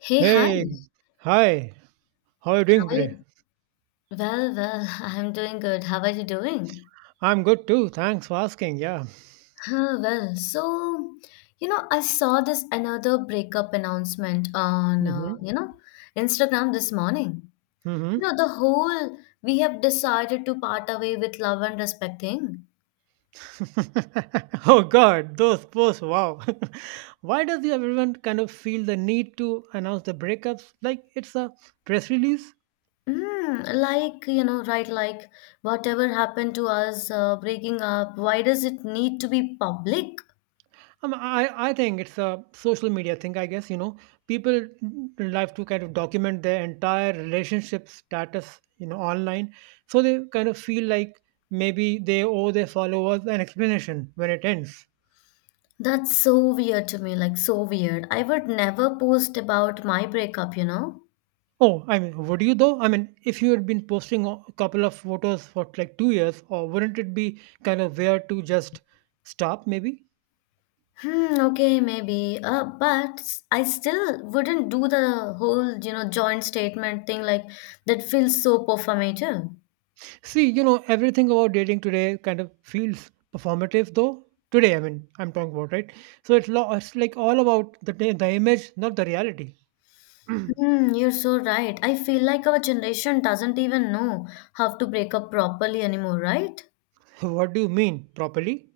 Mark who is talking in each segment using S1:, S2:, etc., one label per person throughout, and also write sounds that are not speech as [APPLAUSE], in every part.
S1: Hey, hi.
S2: Hey, hi. How are you
S1: How
S2: doing
S1: are
S2: today?
S1: you? Well, [LAUGHS] I'm doing good. How are you doing?
S2: I'm good too. Thanks for asking. Yeah.
S1: Well, so, I saw this another breakup announcement on,
S2: Mm-hmm.
S1: Instagram this morning.
S2: Mm-hmm.
S1: The whole we have decided to part away with love and respect thing.
S2: [LAUGHS] Oh God, those posts. Wow. [LAUGHS] Why does everyone kind of feel the need to announce the breakups like it's a press release?
S1: Like, right, like whatever happened to us, breaking up, why does it need to be public?
S2: I think it's a social media thing. I guess you know people like to kind of document their entire relationship status, you know, online, so they kind of feel like maybe they owe their followers an explanation when it ends.
S1: That's so weird to me, like so weird. I would never post about my breakup, you know?
S2: Oh, I mean, would you though? I mean, if you had been posting a couple of photos for like 2 years, or wouldn't it be kind of weird to just stop maybe?
S1: Hmm, okay, maybe. But I still wouldn't do the whole, joint statement thing like that feels so performative.
S2: See, you know, everything about dating today kind of feels performative though. Today, I mean, I'm talking about, right? So it's, it's like all about the, the image, not the reality.
S1: You're so right. I feel like our generation doesn't even know how to break up properly anymore, right?
S2: [LAUGHS] What do you mean properly?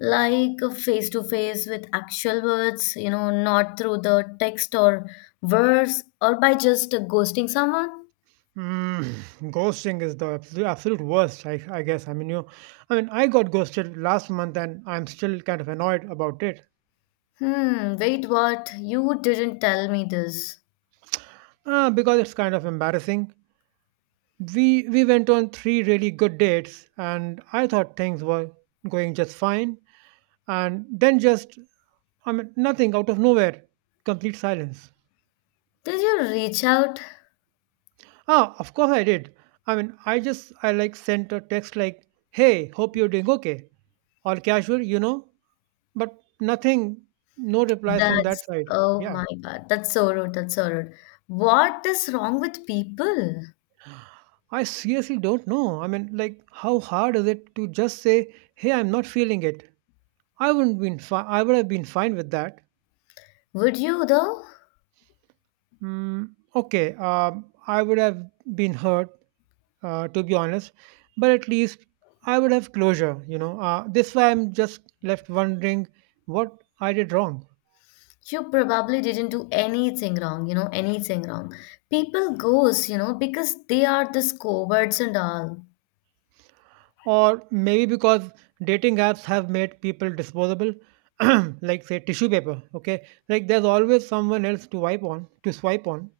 S1: Like face to face with actual words, not through the text or verse or by just ghosting someone.
S2: Mm, [SIGHS] ghosting is the absolute, absolute worst, I guess. I mean, I mean, I got ghosted last month and I'm still kind of annoyed about it.
S1: Hmm, wait, what? You didn't tell me this.
S2: Because it's kind of embarrassing. We went on three really good dates, and I thought things were going just fine, and then just I mean nothing out of nowhere, complete silence.
S1: Did you reach out?
S2: Ah, of course I did. I mean I like sent a text like, "Hey, hope you're doing okay," or casual, you know, but nothing, no replies from that
S1: That's,
S2: side.
S1: oh
S2: Yeah.
S1: my God, that's so rude, that's so rude. What is wrong with people?
S2: I seriously don't know. I mean, like, how hard is it to just say, hey, I'm not feeling it? I wouldn't been fi- I would have been fine with that.
S1: Would you though?
S2: Mm, okay, I would have been hurt, to be honest, but at least I would have closure. You know, this way I'm just left wondering what I did wrong,
S1: You probably didn't do anything wrong, anything wrong. People goes, because they are this cowards and all.
S2: or maybe because dating apps have made people disposable, [CLEARS THROAT] like say tissue paper. Okay, like there's always someone else to wipe on, to swipe on.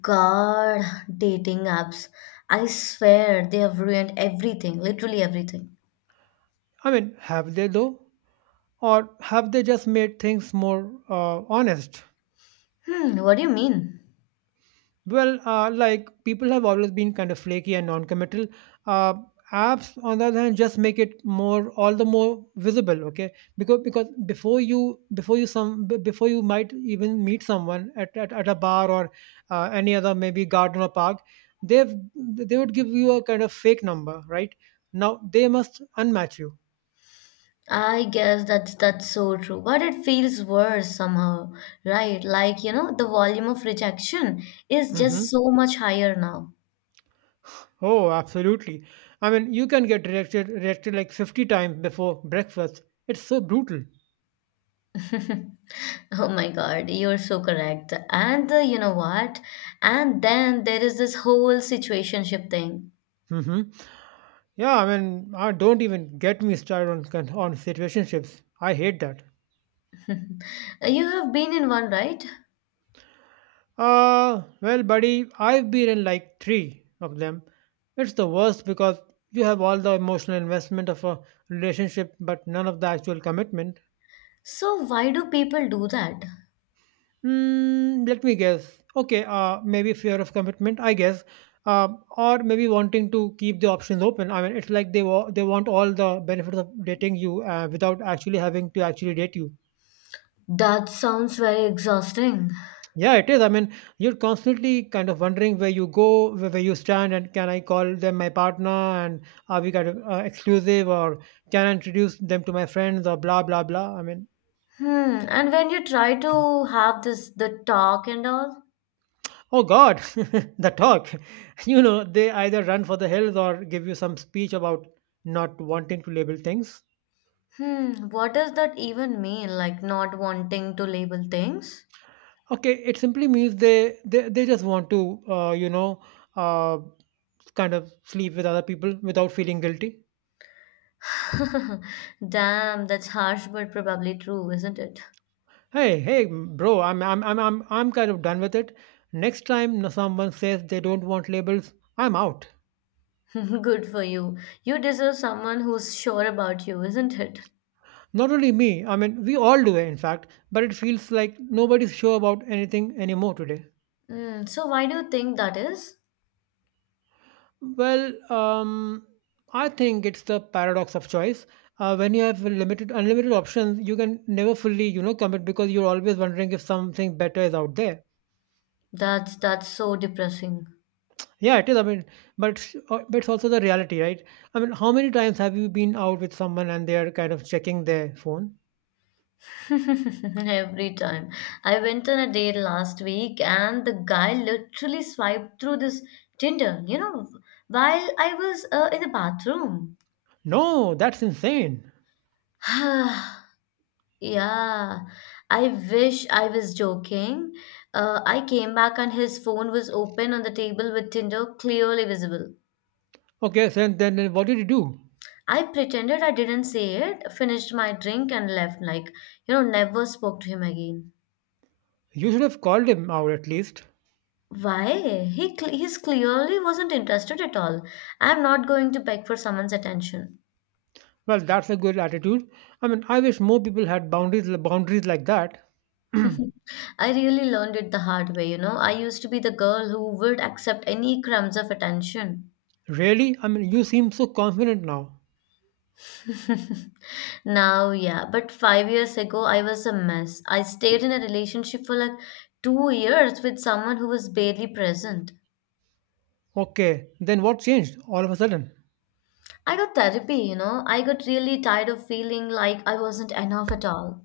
S1: God, dating apps. I swear they have ruined everything, literally everything.
S2: I mean, have they though, or have they just made things more honest?
S1: What do you mean?
S2: Well, like people have always been kind of flaky and non-committal. Uh, Apps, on the other hand, just make it more all the more visible. Okay, because before you might even meet someone at at a bar or any other maybe garden or park, they would give you a kind of fake number, right? Now they must unmatch you.
S1: I guess that's so true, but it feels worse somehow, right? Like, the volume of rejection is
S2: Hmm.
S1: just so much higher now.
S2: Oh, absolutely. I mean, you can get rejected like 50 times before breakfast. It's so brutal.
S1: [LAUGHS] Oh my God, you're so correct. And you know what? And then there is this whole situationship thing.
S2: Hmm. Yeah, I mean, I don't even get me started on on situationships. I hate that.
S1: [LAUGHS] You have been in one, right?
S2: Well, buddy, I've been in like three of them. It's the worst because you have all the emotional investment of a relationship, but none of the actual commitment.
S1: So why do people do that?
S2: Hmm, let me guess. Okay, maybe fear of commitment, I guess. Uh, or maybe wanting to keep the options open. I mean, it's like they want all the benefits of dating you without actually having to actually date you.
S1: That sounds very exhausting.
S2: Yeah, it is. I mean, you're constantly kind of wondering where you go, where you stand, and can I call them my partner? And are we kind of exclusive, or can I introduce them to my friends, or blah blah blah? I mean,
S1: And when you try to have this the talk and all.
S2: oh God, [LAUGHS] the talk. [LAUGHS] You know, they either run for the hills or give you some speech about not wanting to label things.
S1: What does that even mean? Like not wanting to label things?
S2: Okay, it simply means they just want to, you know, uh, kind of sleep with other people without feeling guilty.
S1: [LAUGHS] Damn, that's harsh but probably true, isn't it?
S2: Hey, hey, bro, I'm kind of done with it. Next time someone says they don't want labels, I'm out.
S1: [LAUGHS] Good for you. You deserve someone who's sure about you, isn't it?
S2: Not only me, I mean we all do it in fact, but it feels like nobody's sure about anything anymore today.
S1: So why do you think that is?
S2: Well, um I think it's the paradox of choice. When you have limited unlimited options, you can never fully, you know, commit because you're always wondering if something better is out there.
S1: That's so depressing.
S2: Yeah, it is. I mean, but it's also the reality, right? I mean, how many times have you been out with someone and they are kind of checking their phone?
S1: [LAUGHS] Every time. I went on a date last week and the guy literally swiped through this Tinder, while I was in the bathroom.
S2: No, that's insane.
S1: [SIGHS] Yeah, I wish I was joking. I came back and his phone was open on the table with Tinder clearly visible.
S2: Okay, so then what did you do?
S1: I pretended I didn't see it, finished my drink, and left. Like, never spoke to him again.
S2: You should have called him out at least.
S1: Why? He's clearly wasn't interested at all. I'm not going to beg for someone's attention.
S2: Well, that's a good attitude. I mean, I wish more people had boundaries like that. [CLEARS THROAT]
S1: [LAUGHS] I really learned it the hard way. I used to be the girl who would accept any crumbs of attention.
S2: Really? I mean, you seem so confident now.
S1: Now, yeah, but 5 years ago, I was a mess. I stayed in a relationship for like 2 years with someone who was barely present.
S2: Okay, then what changed all of a sudden?
S1: I got therapy. I got really tired of feeling like I wasn't enough at all.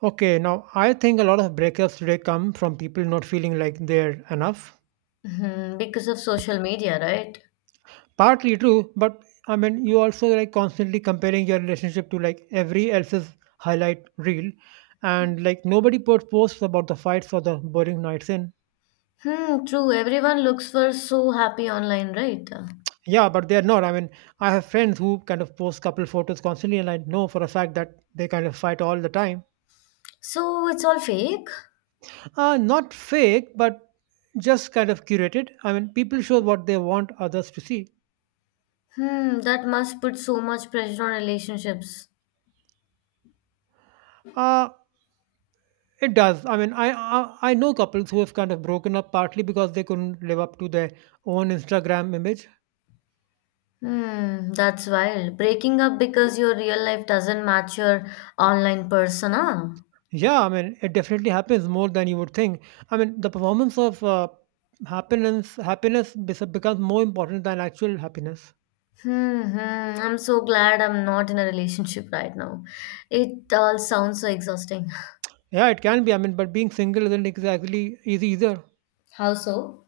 S2: Okay, now I think a lot of breakups today come from people not feeling like they're enough.
S1: Because of social media, right?
S2: Partly true, but I mean, you also like constantly comparing your relationship to like every else's highlight reel, and like nobody posts about the fights or the boring nights in.
S1: Hmm, true. Everyone looks for so happy online, right?
S2: Yeah, but they're not. I mean, I have friends who kind of post couple photos constantly, and I know for a fact that they kind of fight all the time.
S1: So it's all fake?
S2: Not fake, but just kind of curated. I mean, people show what they want others to see.
S1: That must put so much pressure on relationships.
S2: Uh, It does. I mean, I know couples who have kind of broken up partly because they couldn't live up to their own Instagram image.
S1: That's wild. Breaking up because your real life doesn't match your online persona.
S2: Yeah, I mean, it definitely happens more than you would think. I mean, the performance of happiness becomes more important than actual happiness.
S1: Hmm, hmm. I'm so glad I'm not in a relationship right now. It all sounds so exhausting.
S2: Yeah, it can be. I mean, but being single isn't exactly easy either.
S1: How so?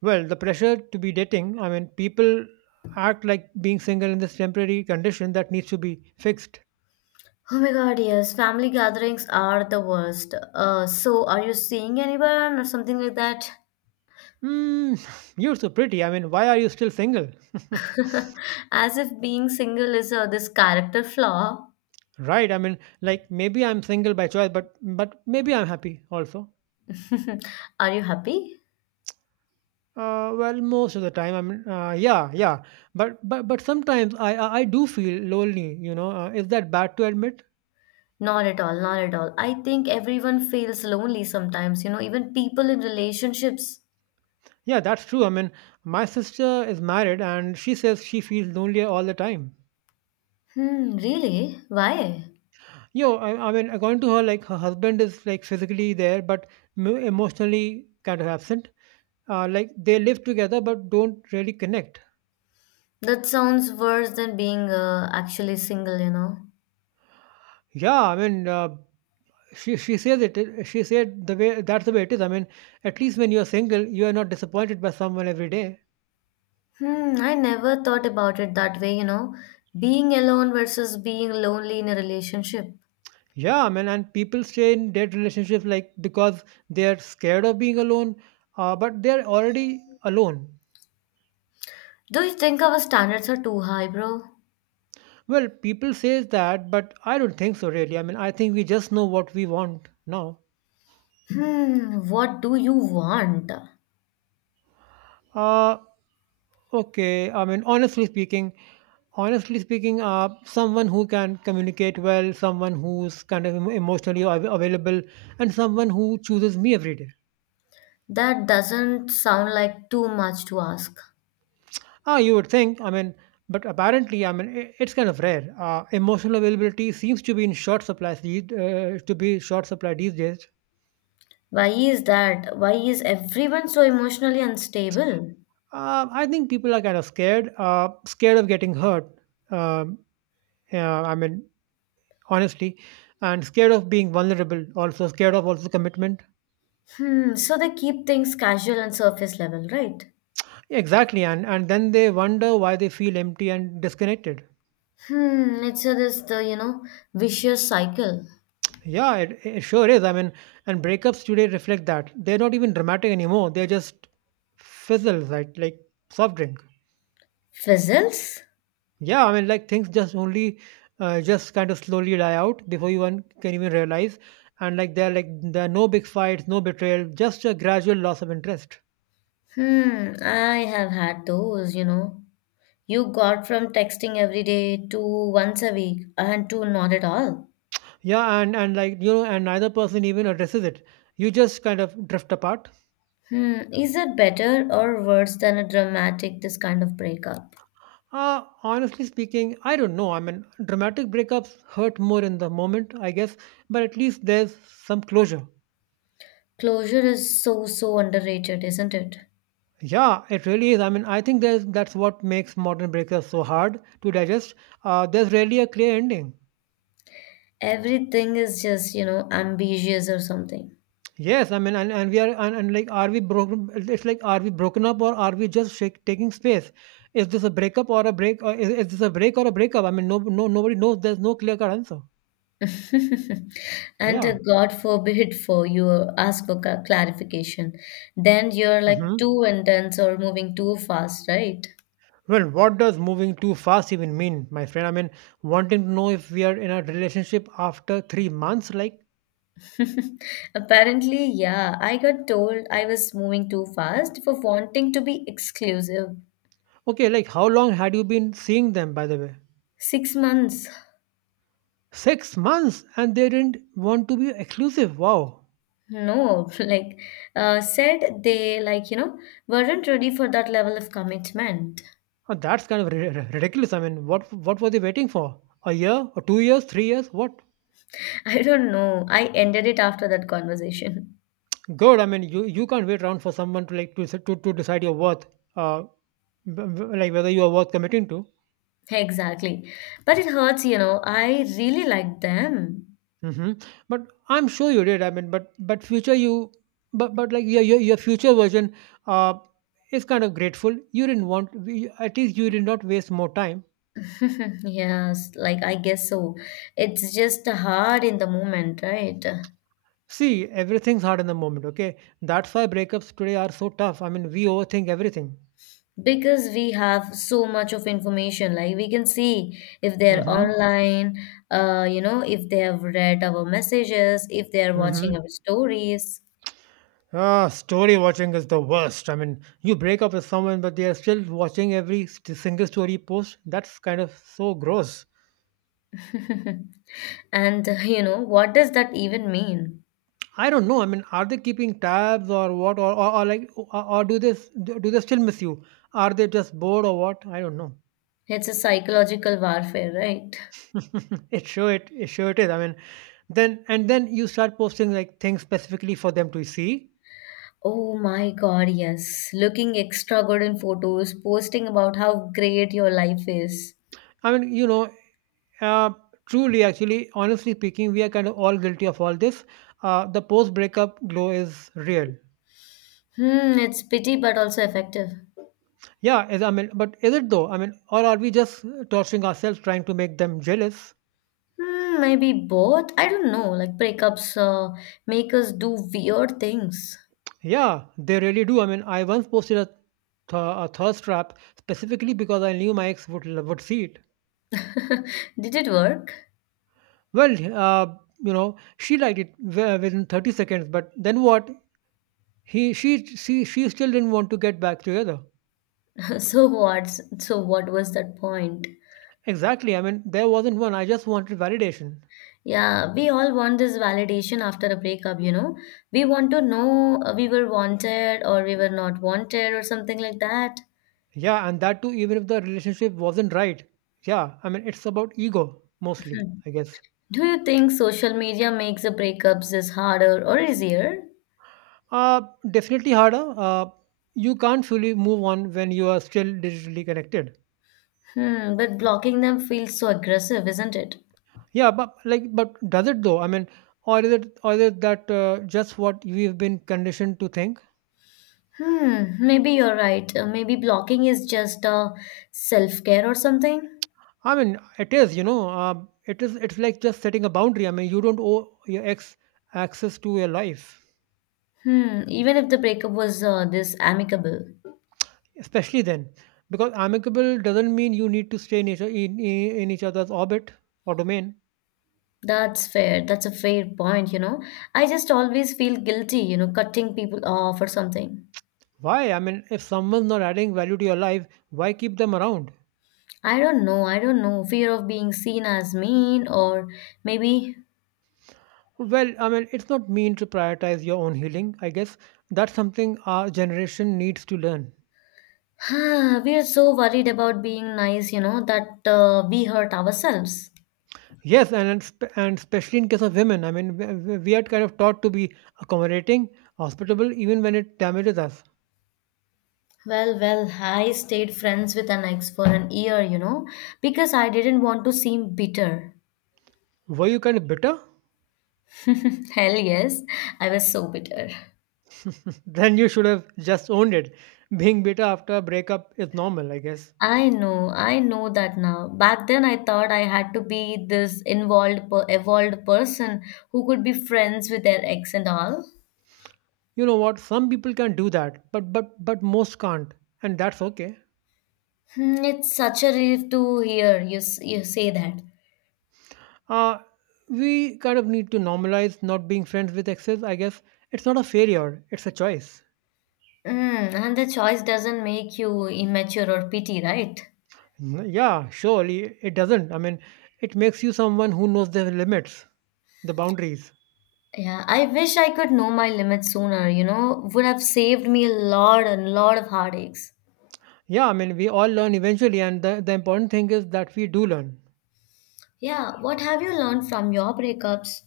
S2: Well, the pressure to be dating. I mean, people act like being single in this temporary condition that needs to be fixed.
S1: Oh my God, yes. Family gatherings are the worst. So are you seeing anyone or something like that?
S2: Hmm, [LAUGHS] you're so pretty. I mean, why are you still single? [LAUGHS]
S1: [LAUGHS] As if being single is this character flaw.
S2: Right. I mean, like maybe I'm single by choice, but maybe I'm happy also.
S1: [LAUGHS] Are you happy?
S2: Well, most of the time, I mean, yeah, yeah. But sometimes I do feel lonely. You know, is that bad to admit?
S1: Not at all, not at all. I think everyone feels lonely sometimes, even people in relationships.
S2: Yeah, that's true. I mean, my sister is married, and she says she feels lonely all the time.
S1: Hmm, really? Why?
S2: I mean, according to her, like her husband is like physically there, but emotionally kind of absent. Like they live together, but don't really connect.
S1: That sounds worse than being actually single.
S2: Yeah, I mean. She says it she said the way that's the way it is. I mean at least when you're single you are not disappointed by someone every day.
S1: I never thought about it that way. Being alone versus being lonely in a relationship.
S2: Yeah, I mean, and people stay in dead relationships like because they're scared of being alone, but they're already alone.
S1: Do you think our standards are too high, bro?
S2: Well people says that but I don't think so really. I mean I think we just know what we want now.
S1: What do you want?
S2: Uh, okay. I mean, honestly speaking, someone who can communicate well, someone who's kind of emotionally available, and someone who chooses me every day.
S1: That doesn't sound like too much to ask.
S2: Ah, you would think. I mean, but apparently, I mean, I it's kind of rare. Emotional availability seems to be in short supply these to be short supply these days.
S1: Why is that? Why is everyone so emotionally unstable?
S2: I think people are kind of scared, scared of getting hurt. Um, yeah, I mean, honestly, and scared of being vulnerable, also scared of also commitment.
S1: So they keep things casual and surface level, right?
S2: Exactly, and then they wonder why they feel empty and disconnected.
S1: It's a, this the you know vicious cycle.
S2: Yeah, it sure is. I mean and breakups today reflect that. They're not even dramatic anymore, they're just fizzles, right? Like soft drink.
S1: Fizzles?
S2: Yeah I mean like things just only just kind of slowly die out before you one can even realize. And like there are no big fights, no betrayal, just a gradual loss of interest.
S1: I have had those, you know. You got from texting every day to once a week and to not at all.
S2: Yeah, and like you know, and neither person even addresses it. You just kind of drift apart.
S1: Is it better or worse than a dramatic this kind of breakup?
S2: Honestly speaking, I don't know. I mean, dramatic breakups hurt more in the moment, I guess, but at least there's some closure.
S1: Closure is so so underrated, isn't it?
S2: Yeah, it really is. I mean, I think there's that's what makes modern breakups so hard to digest. There's rarely a clear ending.
S1: Everything is just, ambitious or something.
S2: Yes, I mean, and like, are we broken? It's like, are we broken up or are we just taking space? Is this a breakup or a break? Or Is this a break or a breakup? I mean, nobody knows. There's no clear cut answer.
S1: [LAUGHS] And
S2: Yeah.
S1: God forbid for you ask for clarification. Then you're
S2: Hmm.
S1: like too intense or moving too fast, right?
S2: Well, what does moving too fast even mean, my friend? I mean, wanting to know if we are in a relationship after 3 months, like,
S1: [LAUGHS] Apparently, yeah, I got told I was moving too fast for wanting to be exclusive.
S2: okay, like, how long had you been seeing them, by the way?
S1: 6 months.
S2: 6 months, and they didn't want to be exclusive. Wow.
S1: No, [LAUGHS] like said they like weren't ready for that level of commitment.
S2: Oh, that's kind of ridiculous. I mean, what were they waiting for? A year, or 2 years, 3 years? What?
S1: I don't know. I ended it after that conversation.
S2: Good. I mean, you can't wait around for someone to like to decide your worth, uh, like whether you are worth committing to.
S1: [LAUGHS] Exactly. But it hurts. I really like them.
S2: Hmm. But I'm sure you did. I mean, but future you, but like your future version, uh, is kind of grateful. You didn't want you- at least you did not waste more time.
S1: [LAUGHS] Yes, like I guess so. It's just hard in the moment, right?
S2: See, everything's hard in the moment. Okay, that's why breakups today are so tough. I mean, we overthink everything.
S1: Because we have so much of information, like we can see if they're
S2: hmm
S1: online, if they have read our messages, if they're
S2: hmm.
S1: watching our stories.
S2: Ah, story watching is the worst. I mean, you break up with someone, but they are still watching every single story post. That's kind of so gross.
S1: [LAUGHS] And, what does that even mean?
S2: I don't know. I mean, are they keeping tabs or what, or do they do they still miss you? Are they just bored or what? I don't know.
S1: It's a psychological warfare, right?
S2: [LAUGHS] It sure it is. I mean, then and then you start posting like things specifically for them to see.
S1: Oh my God, yes. Looking extra good in photos, posting about how great your life is.
S2: I mean, you know, uh, truly, actually, honestly speaking, we are kind of all guilty of all this. The post breakup glow is real.
S1: It's pity but also effective.
S2: Yeah, is I mean, but is it though? I mean, or are we just torturing ourselves trying to make them jealous?
S1: Maybe both. I don't know. Like breakups make us do weird things.
S2: Yeah, they really do. I mean, I once posted a thirst trap specifically because I knew my ex would see it.
S1: [LAUGHS] Did it work?
S2: Well, you know, she liked it within 30 seconds, but then what? She still didn't want to get back together.
S1: [LAUGHS] So what? So what was that point?
S2: Exactly. I mean, there wasn't one. I just wanted validation.
S1: Yeah, we all want this validation after a breakup. We want to know we were wanted or we were not wanted or something like that.
S2: Yeah, and that too, even if the relationship wasn't right. Yeah, I mean, it's about ego mostly,
S1: Hmm.
S2: I guess.
S1: Do you think social media makes the breakups is harder or easier?
S2: Uh, Definitely harder. You can't fully move on when you are still digitally connected.
S1: But blocking them feels so aggressive, isn't it?
S2: Yeah, but like, but does it though? I mean, or is it that just what we've been conditioned to think?
S1: Maybe you're right. Maybe blocking is just self care or something.
S2: I mean, it is, you know, it is. It's like just setting a boundary. I mean, you don't owe your ex access to your life,
S1: Even if the breakup was this amicable.
S2: especially then, because amicable doesn't mean you need to stay in each other's orbit or domain.
S1: That's fair. That's a fair point. I just always feel guilty, cutting people off or something.
S2: Why? I mean, if someone's not adding value to your life, why keep them around?
S1: I don't know. I don't know. Fear of being seen as mean, or maybe
S2: Well, I mean, it's not mean to prioritize your own healing. I guess that's something our generation needs to learn.
S1: We are so worried about being nice, that we hurt ourselves.
S2: Yes, and especially in case of women, I mean, we are kind of taught to be accommodating, hospitable, even when it damages us.
S1: Well, I stayed friends with an ex for an year, because I didn't want to seem bitter.
S2: Were you kind of bitter?
S1: [LAUGHS] Hell yes, I was so bitter.
S2: [LAUGHS] Then you should have just owned it. Being bitter after a breakup is normal, I guess.
S1: I know that now. Back then, I thought I had to be this involved, evolved person who could be friends with their ex and all.
S2: You know what? Some people can do that, but most can't, and that's okay.
S1: It's such a relief to hear you say that.
S2: uh, we kind of need to normalize not being friends with exes, I guess. It's not a failure, it's a choice.
S1: And the choice doesn't make you immature or petty, right?
S2: Yeah, surely it doesn't. I mean, it makes you someone who knows their limits, the boundaries.
S1: Yeah, I wish I could know my limits sooner, would have saved me a lot and lot of heartaches.
S2: Yeah, I mean, we all learn eventually, and the important thing is that we do learn.
S1: Yeah, what have you learned from your breakups?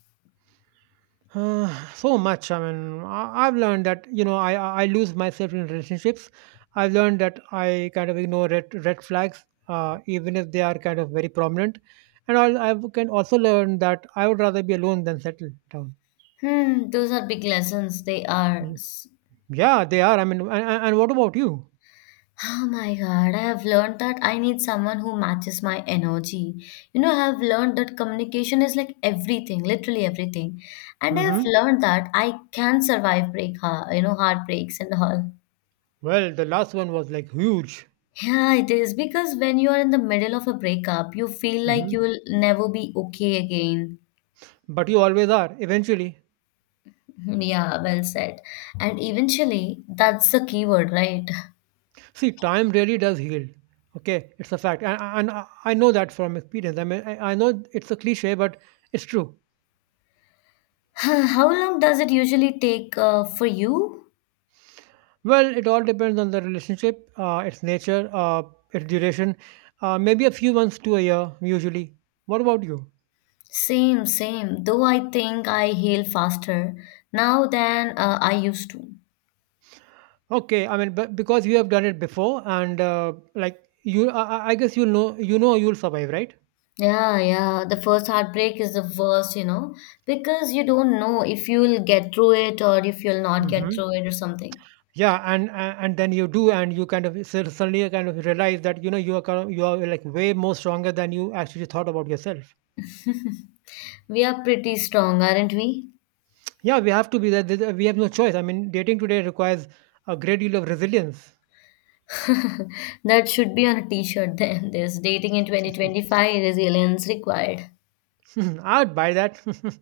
S2: [SIGHS] Uh, so much. I mean, I've learned that you know I lose myself in relationships. I've learned that I kind of ignore red flags, even if they are kind of very prominent. And I can also learn that I would rather be alone than settle down.
S1: Those are big lessons, they are.
S2: Mm. Yeah, they are. I mean, and what about you?
S1: Oh my God, I have learned that I need someone who matches my energy. I have learned that communication is like everything, literally everything. And I have
S2: Hmm.
S1: learned that I can survive break, ha- you know, heartbreaks and all.
S2: Well, the last one was like huge.
S1: Yeah, it is because when you are in the middle of a breakup, you feel like
S2: Hmm.
S1: you will never be okay again.
S2: But you always are. Eventually.
S1: Hmm, Yeah, well said. And eventually, that's the keyword, right?
S2: See, time really does heal. Okay, it's a fact, and I know that from experience. I mean, I know it's a cliche, but it's true.
S1: [SIGHS] How long does it usually take for you?
S2: Well, it all depends on the relationship, its nature, its duration. Maybe a few months to a year, usually. What about you?
S1: Same, same. Though I think I heal faster now than I used to.
S2: Okay, I mean, but because you have done it before, and like you, I guess you know, you'll survive, right?
S1: Yeah, yeah. The first heartbreak is the worst, because you don't know if you'll get through it or if you'll not get
S2: Hmm.
S1: through it or something.
S2: Yeah, and and then you do, and you kind of suddenly kind of realize that you know you are you are like way more stronger than you actually thought about yourself.
S1: We are pretty strong, aren't we?
S2: Yeah, we have to be we have no choice. I mean, dating today requires a great deal of resilience.
S1: That should be on a t-shirt then. [LAUGHS] This dating in 2025 resilience required.
S2: [LAUGHS] I'd buy that. [LAUGHS]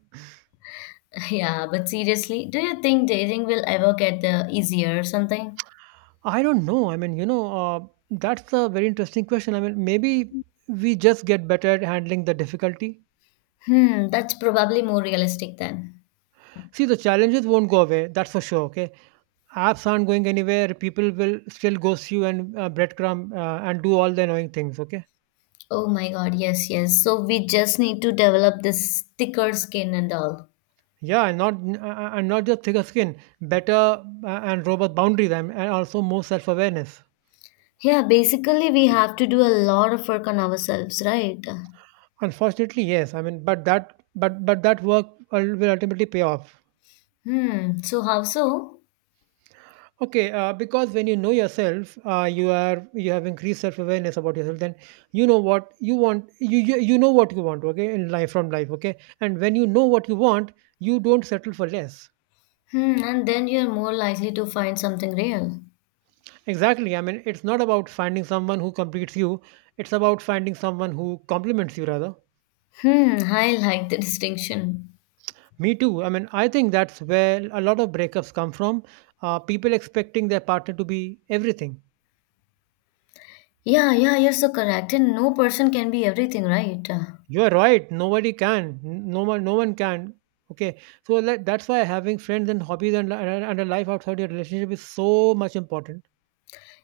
S1: [LAUGHS] Yeah, but seriously, do you think dating will ever get the easier or something?
S2: I don't know. I mean, you know, that's a very interesting question. I mean, maybe we just get better at handling the difficulty.
S1: That's probably more realistic then.
S2: See, the challenges won't go away, that's for sure. Okay, apps aren't going anywhere, people will still ghost you, and breadcrumb, and do all the annoying things, okay.
S1: Oh my God, yes, yes. So we just need to develop this thicker skin and all.
S2: Yeah, and not n- a- and not just thicker skin, better and robust boundaries, and also more self-awareness.
S1: Yeah, basically we have to do a lot of work on ourselves, right?
S2: Unfortunately, yes. I mean, but that work will ultimately pay off.
S1: So how so?
S2: Okay, because when you know yourself, you are you have increased self-awareness about yourself. Then you know what you want. You know what you want. Okay, in life, from life. Okay, and when you know what you want, you don't settle for less.
S1: And then you're more likely to find something real.
S2: Exactly. I mean, it's not about finding someone who completes you. It's about finding someone who complements you rather.
S1: I like the distinction.
S2: Me too. I mean, I think that's where a lot of breakups come from. People expecting their partner to be everything.
S1: Yeah, yeah, you're so correct. And no person can be everything, right?
S2: You are right. Nobody can. No one. No one can. Okay. So let, that's why having friends and hobbies, and a life outside your relationship is so much important.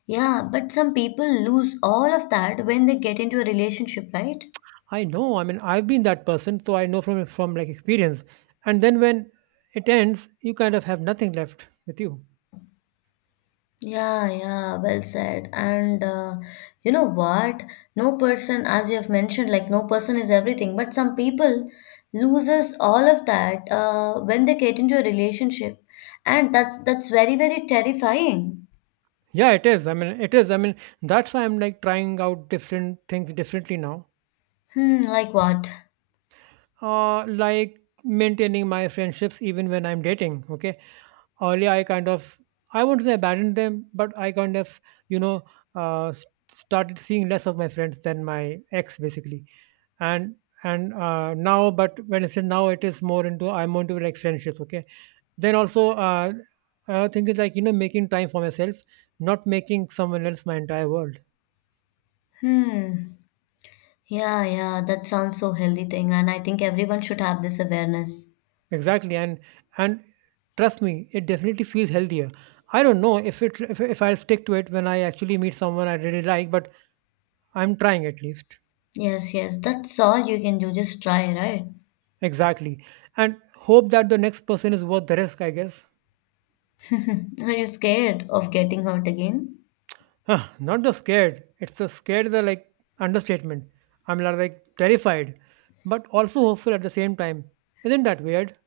S1: Yeah, but some people lose all of that when they get into a relationship, right?
S2: I know. I mean, I've been that person, so I know from like experience. And then when it ends, you kind of have nothing left with you.
S1: Yeah, yeah, well said. And you know what? No person, as you have mentioned, like no person is everything, but some people loses all of that when they get into a relationship. And that's very, very terrifying.
S2: Yeah, it is. I mean, it is. I mean, that's why I'm like trying out different things differently now.
S1: Like what?
S2: Like maintaining my friendships even when I'm dating. Okay, earlier I kind of, I won't say abandoned them, but I kind of, you know, uh, s- started seeing less of my friends than my ex, basically, and now, but when I said now, it is more into I'm into like friendships. Okay, then also, I think it's like you know making time for myself, not making someone else my entire world.
S1: Hmm. Yeah, yeah, that sounds so healthy thing, and I think everyone should have this awareness.
S2: Exactly, and trust me, it definitely feels healthier. I don't know if I'll stick to it when I actually meet someone I really like, but I'm trying at least.
S1: Yes, yes, that's all you can do. Just try, right?
S2: Exactly. And hope that the next person is worth the risk, I guess.
S1: [LAUGHS] Are you scared of getting hurt again?
S2: Huh, not just scared. It's the scared is a like understatement. I'm like terrified, but also hopeful at the same time. Isn't that weird?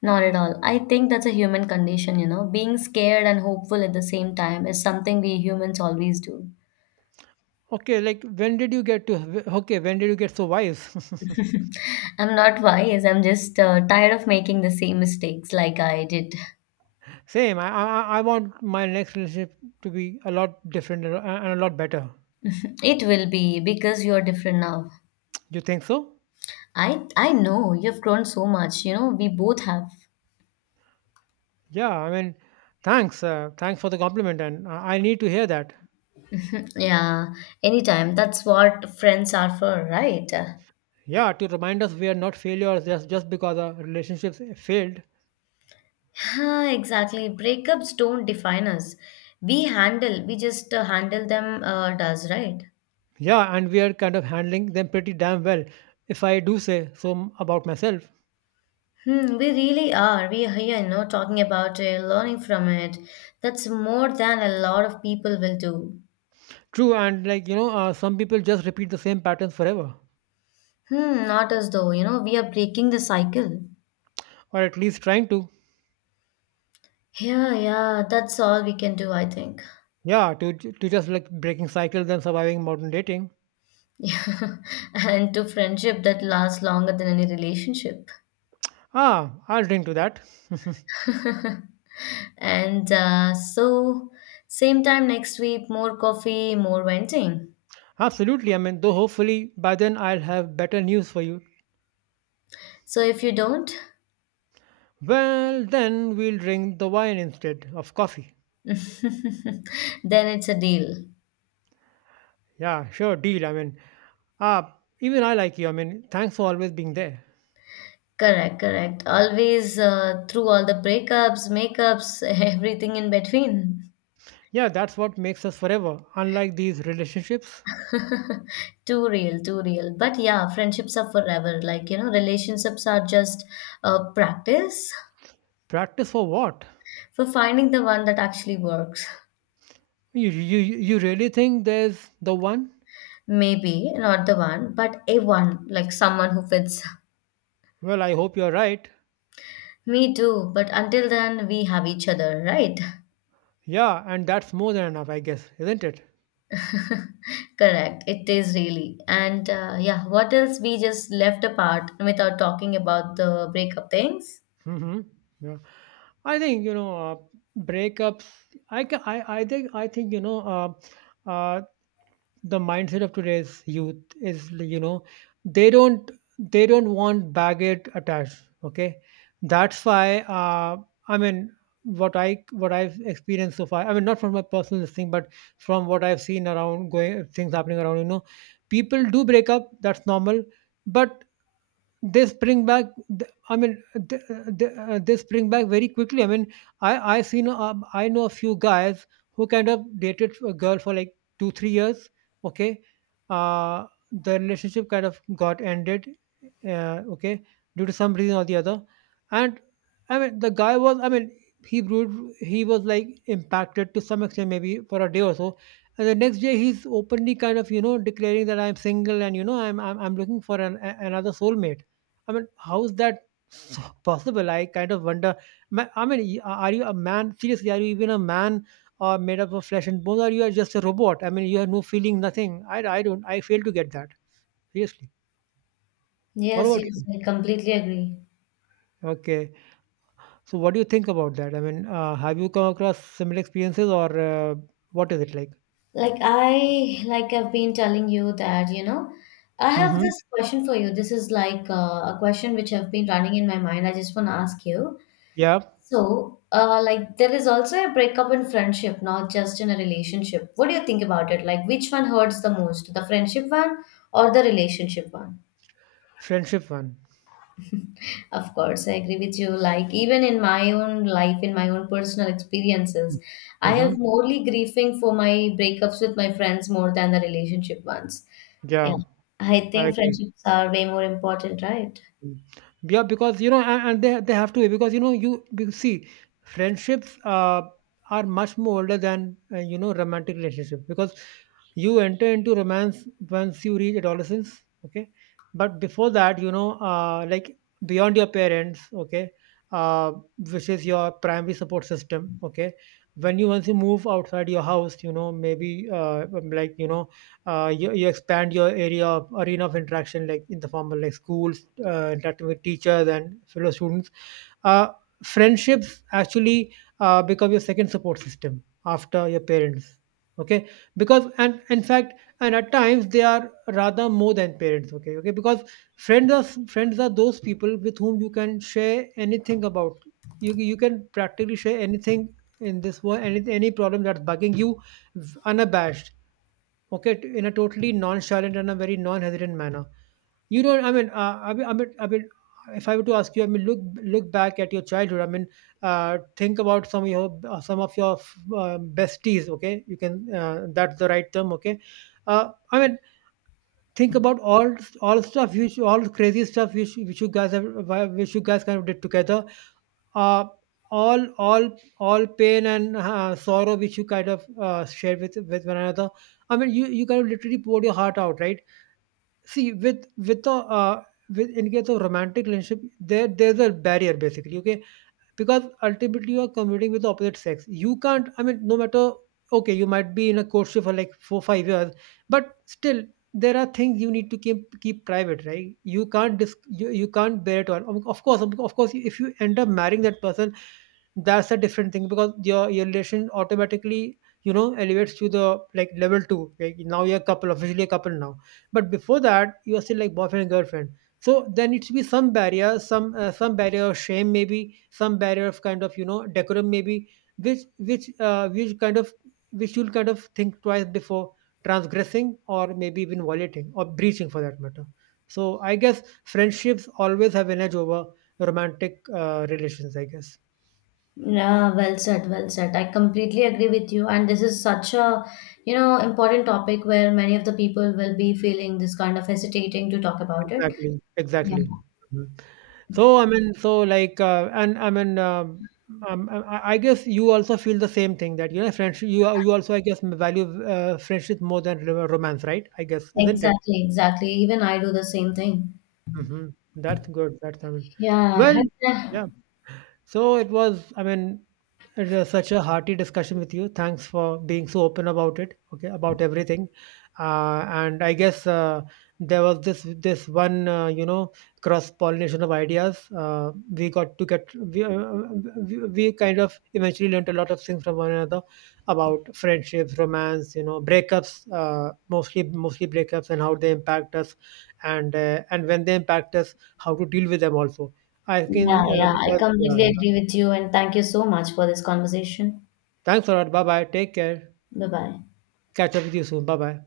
S1: Not at all. I think that's a human condition. Being scared and hopeful at the same time is something we humans always do.
S2: Okay, like when did you get to, okay, when did you get so wise? [LAUGHS]
S1: I'm not [LAUGHS] wise, I'm just tired of making the same mistakes like I did. [LAUGHS]
S2: Same. I want my next relationship to be a lot different and a lot better.
S1: It will be because you're different now.
S2: You think so?
S1: I know you've grown so much, we both have.
S2: Yeah, I mean, thanks. Thanks for the compliment, and I need to hear that.
S1: Yeah, anytime. That's what friends are for, right?
S2: Yeah, to remind us we are not failures just because our relationships failed.
S1: Yeah, exactly. Breakups don't define us. We just handle them does, right?
S2: Yeah, and we are kind of handling them pretty damn well, if I do say so about myself.
S1: We really are. We are here, talking about it, learning from it. That's more than a lot of people will do.
S2: True, and like, you know, some people just repeat the same patterns forever,
S1: Not as though, we are breaking the cycle.
S2: or at least trying to.
S1: Yeah, yeah, that's all we can do, I think. [LAUGHS]
S2: Yeah, to, to just like breaking cycles and surviving modern dating.
S1: Yeah, and to friendship that lasts longer than any relationship.
S2: Ah, I'll drink to that.
S1: And so, same time next week, more coffee, more venting.
S2: Absolutely. I mean, though hopefully by then I'll have better news for you.
S1: So, if you don't,
S2: Well, then we'll drink the wine instead of coffee.
S1: [LAUGHS] then it's a deal.
S2: Yeah, sure, deal. I mean, ah, even I like you. I mean, thanks for always being there.
S1: Correct, correct. Always through all the breakups, makeups, [LAUGHS] everything in between.
S2: Yeah, that's what makes us forever. Unlike these relationships,
S1: Too real, too real. But yeah, friendships are forever. Like, relationships are just a practice
S2: practice for what?
S1: for finding the one that actually works.
S2: You really think there's the one?
S1: Maybe not the one, but a one, like someone who fits.
S2: Well, I hope you're right.
S1: Me too, but until then, we have each other, right?
S2: Yeah, and that's more than enough, I guess, isn't it?
S1: [LAUGHS] Correct, it is really. And yeah, what else we just left apart without talking about the breakup things?
S2: Mm-hmm. Yeah, I think you know breakups. I think, you know, the mindset of today's youth is like, they don't they don't want baggage attached, okay. That's why, I mean, what I've experienced so far. I mean, not from my personal thing, but from what I've seen around, going, things happening around, people do break up. That's normal. But they spring back. I mean, they, they spring back very quickly. I mean, I seen, I know a few guys who kind of dated a girl for like 2 3 years. Okay. uh the relationship kind of got ended, okay, due to some reason or the other. And I mean, the guy was, I mean, he brewed, he was like impacted to some extent, maybe for a day or so. And the next day, he's openly kind of, declaring that I'm single. And I'm looking for an, another soulmate. I mean, how's that so possible? I kind of wonder. I mean, are you a man? Seriously, are you even a man, or made up of flesh and bones, or you are just a robot? I mean, you have no feeling, nothing. I don't. I fail to get that. Seriously. What
S1: Yes,
S2: about
S1: yes,
S2: you?
S1: I completely agree.
S2: Okay. So, what do you think about that? I mean, have you come across similar experiences? Or what is it like?
S1: Like I've been telling you that, I have
S2: Mm-hmm.
S1: this question for you. This is like a question which have been running in my mind. I just want to ask you.
S2: Yeah.
S1: So, like, there is also a breakup in friendship, not just in a relationship. What do you think about it? Like, which one hurts the most, the friendship one or the relationship one?
S2: Friendship one.
S1: Of course, I agree with you. Like, even in my own life, in my own personal experiences, I have
S2: Mm-hmm.
S1: morely grieving for my breakups with my friends more than the relationship ones. Yeah,
S2: Yeah,
S1: I
S2: I
S1: think
S2: agree.
S1: friendships are way more important, right?
S2: Mm. Yeah, because and they have to be. Because you see, friendships, are much more older than, romantic relationship. Because you enter into romance once you reach adolescence, okay. But before that, like, beyond your parents, okay, uh, which is your primary support system, okay. When you once you move outside your house, maybe, like you know you expand your area of arena of interaction, like in the form of like schools, interacting with teachers and fellow students. uh, Friendships, actually, become your second support system after your parents, okay. Because, and in fact, and at times they are rather more than parents, okay, okay. Because friends are those people with whom you can share anything about. You can practically share anything in this world, any problem that's bugging you, unabashed, okay, in a totally nonchalant and a very non-hesitant manner. You don't, I mean, I mean, if I were to ask you, I mean, look, back at your childhood. I mean, think about some of your, besties. Okay, you can, that's the right term. Okay, I mean, think about all stuff which all crazy stuff, which you guys have, which you guys kind of did together. uh, all, all pain and, sorrow, which you kind of, share with one another. I mean, you kind of literally poured your heart out, right. See, with the with in case of romantic relationship, there's a barrier basically, okay. Because ultimately you are commuting with the opposite sex. You can't, I mean, no matter, okay, you might be in a courtship for like 4 5 years. But still, there are things you need to keep private, right. You can't, you can't bear it all. Of course, of course if you end up marrying that person, that's a different thing. Because your relation automatically, elevates to the, like, level two. Like now you're a couple, officially a couple now. But before that, you are still like boyfriend and girlfriend. So there needs to be some barrier, some, some barrier of shame maybe, some barrier of kind of, decorum maybe, which kind of, which you'll kind of think twice before transgressing, or maybe even violating, or breaching for that matter. So I guess friendships always have an edge over romantic, relations, I guess.
S1: Yeah, well said, well said. I completely agree with you. And this is such a important topic where many of the people will be feeling this kind of hesitating to talk about it.
S2: Exactly,
S1: Yeah,
S2: exactly. Mhm. So I mean, so like, and I mean, I guess you also feel the same thing, that, friendship. You also, I guess, value, friendship more than, romance, right? I guess, isn't it?
S1: exactly, exactly. Even I do the same thing.
S2: Hmm. That's good. That's, I mean,
S1: Yeah,
S2: well,
S1: [LAUGHS]
S2: yeah. So it was, I mean, it was such a hearty discussion with you. Thanks for being so open about it, okay, about everything. And I guess, there was this one, cross pollination of ideas. We got to get, we kind of eventually learned a lot of things from one another about friendships, romance, breakups, mostly breakups, and how they impact us. And, and when they impact us, how to deal with them also. I can,
S1: yeah, yeah. I
S2: because, yeah.
S1: completely agree with you. And thank you so much for this conversation.
S2: Thanks a lot. Bye bye. Take care.
S1: Bye bye.
S2: Catch up with you soon. Bye bye.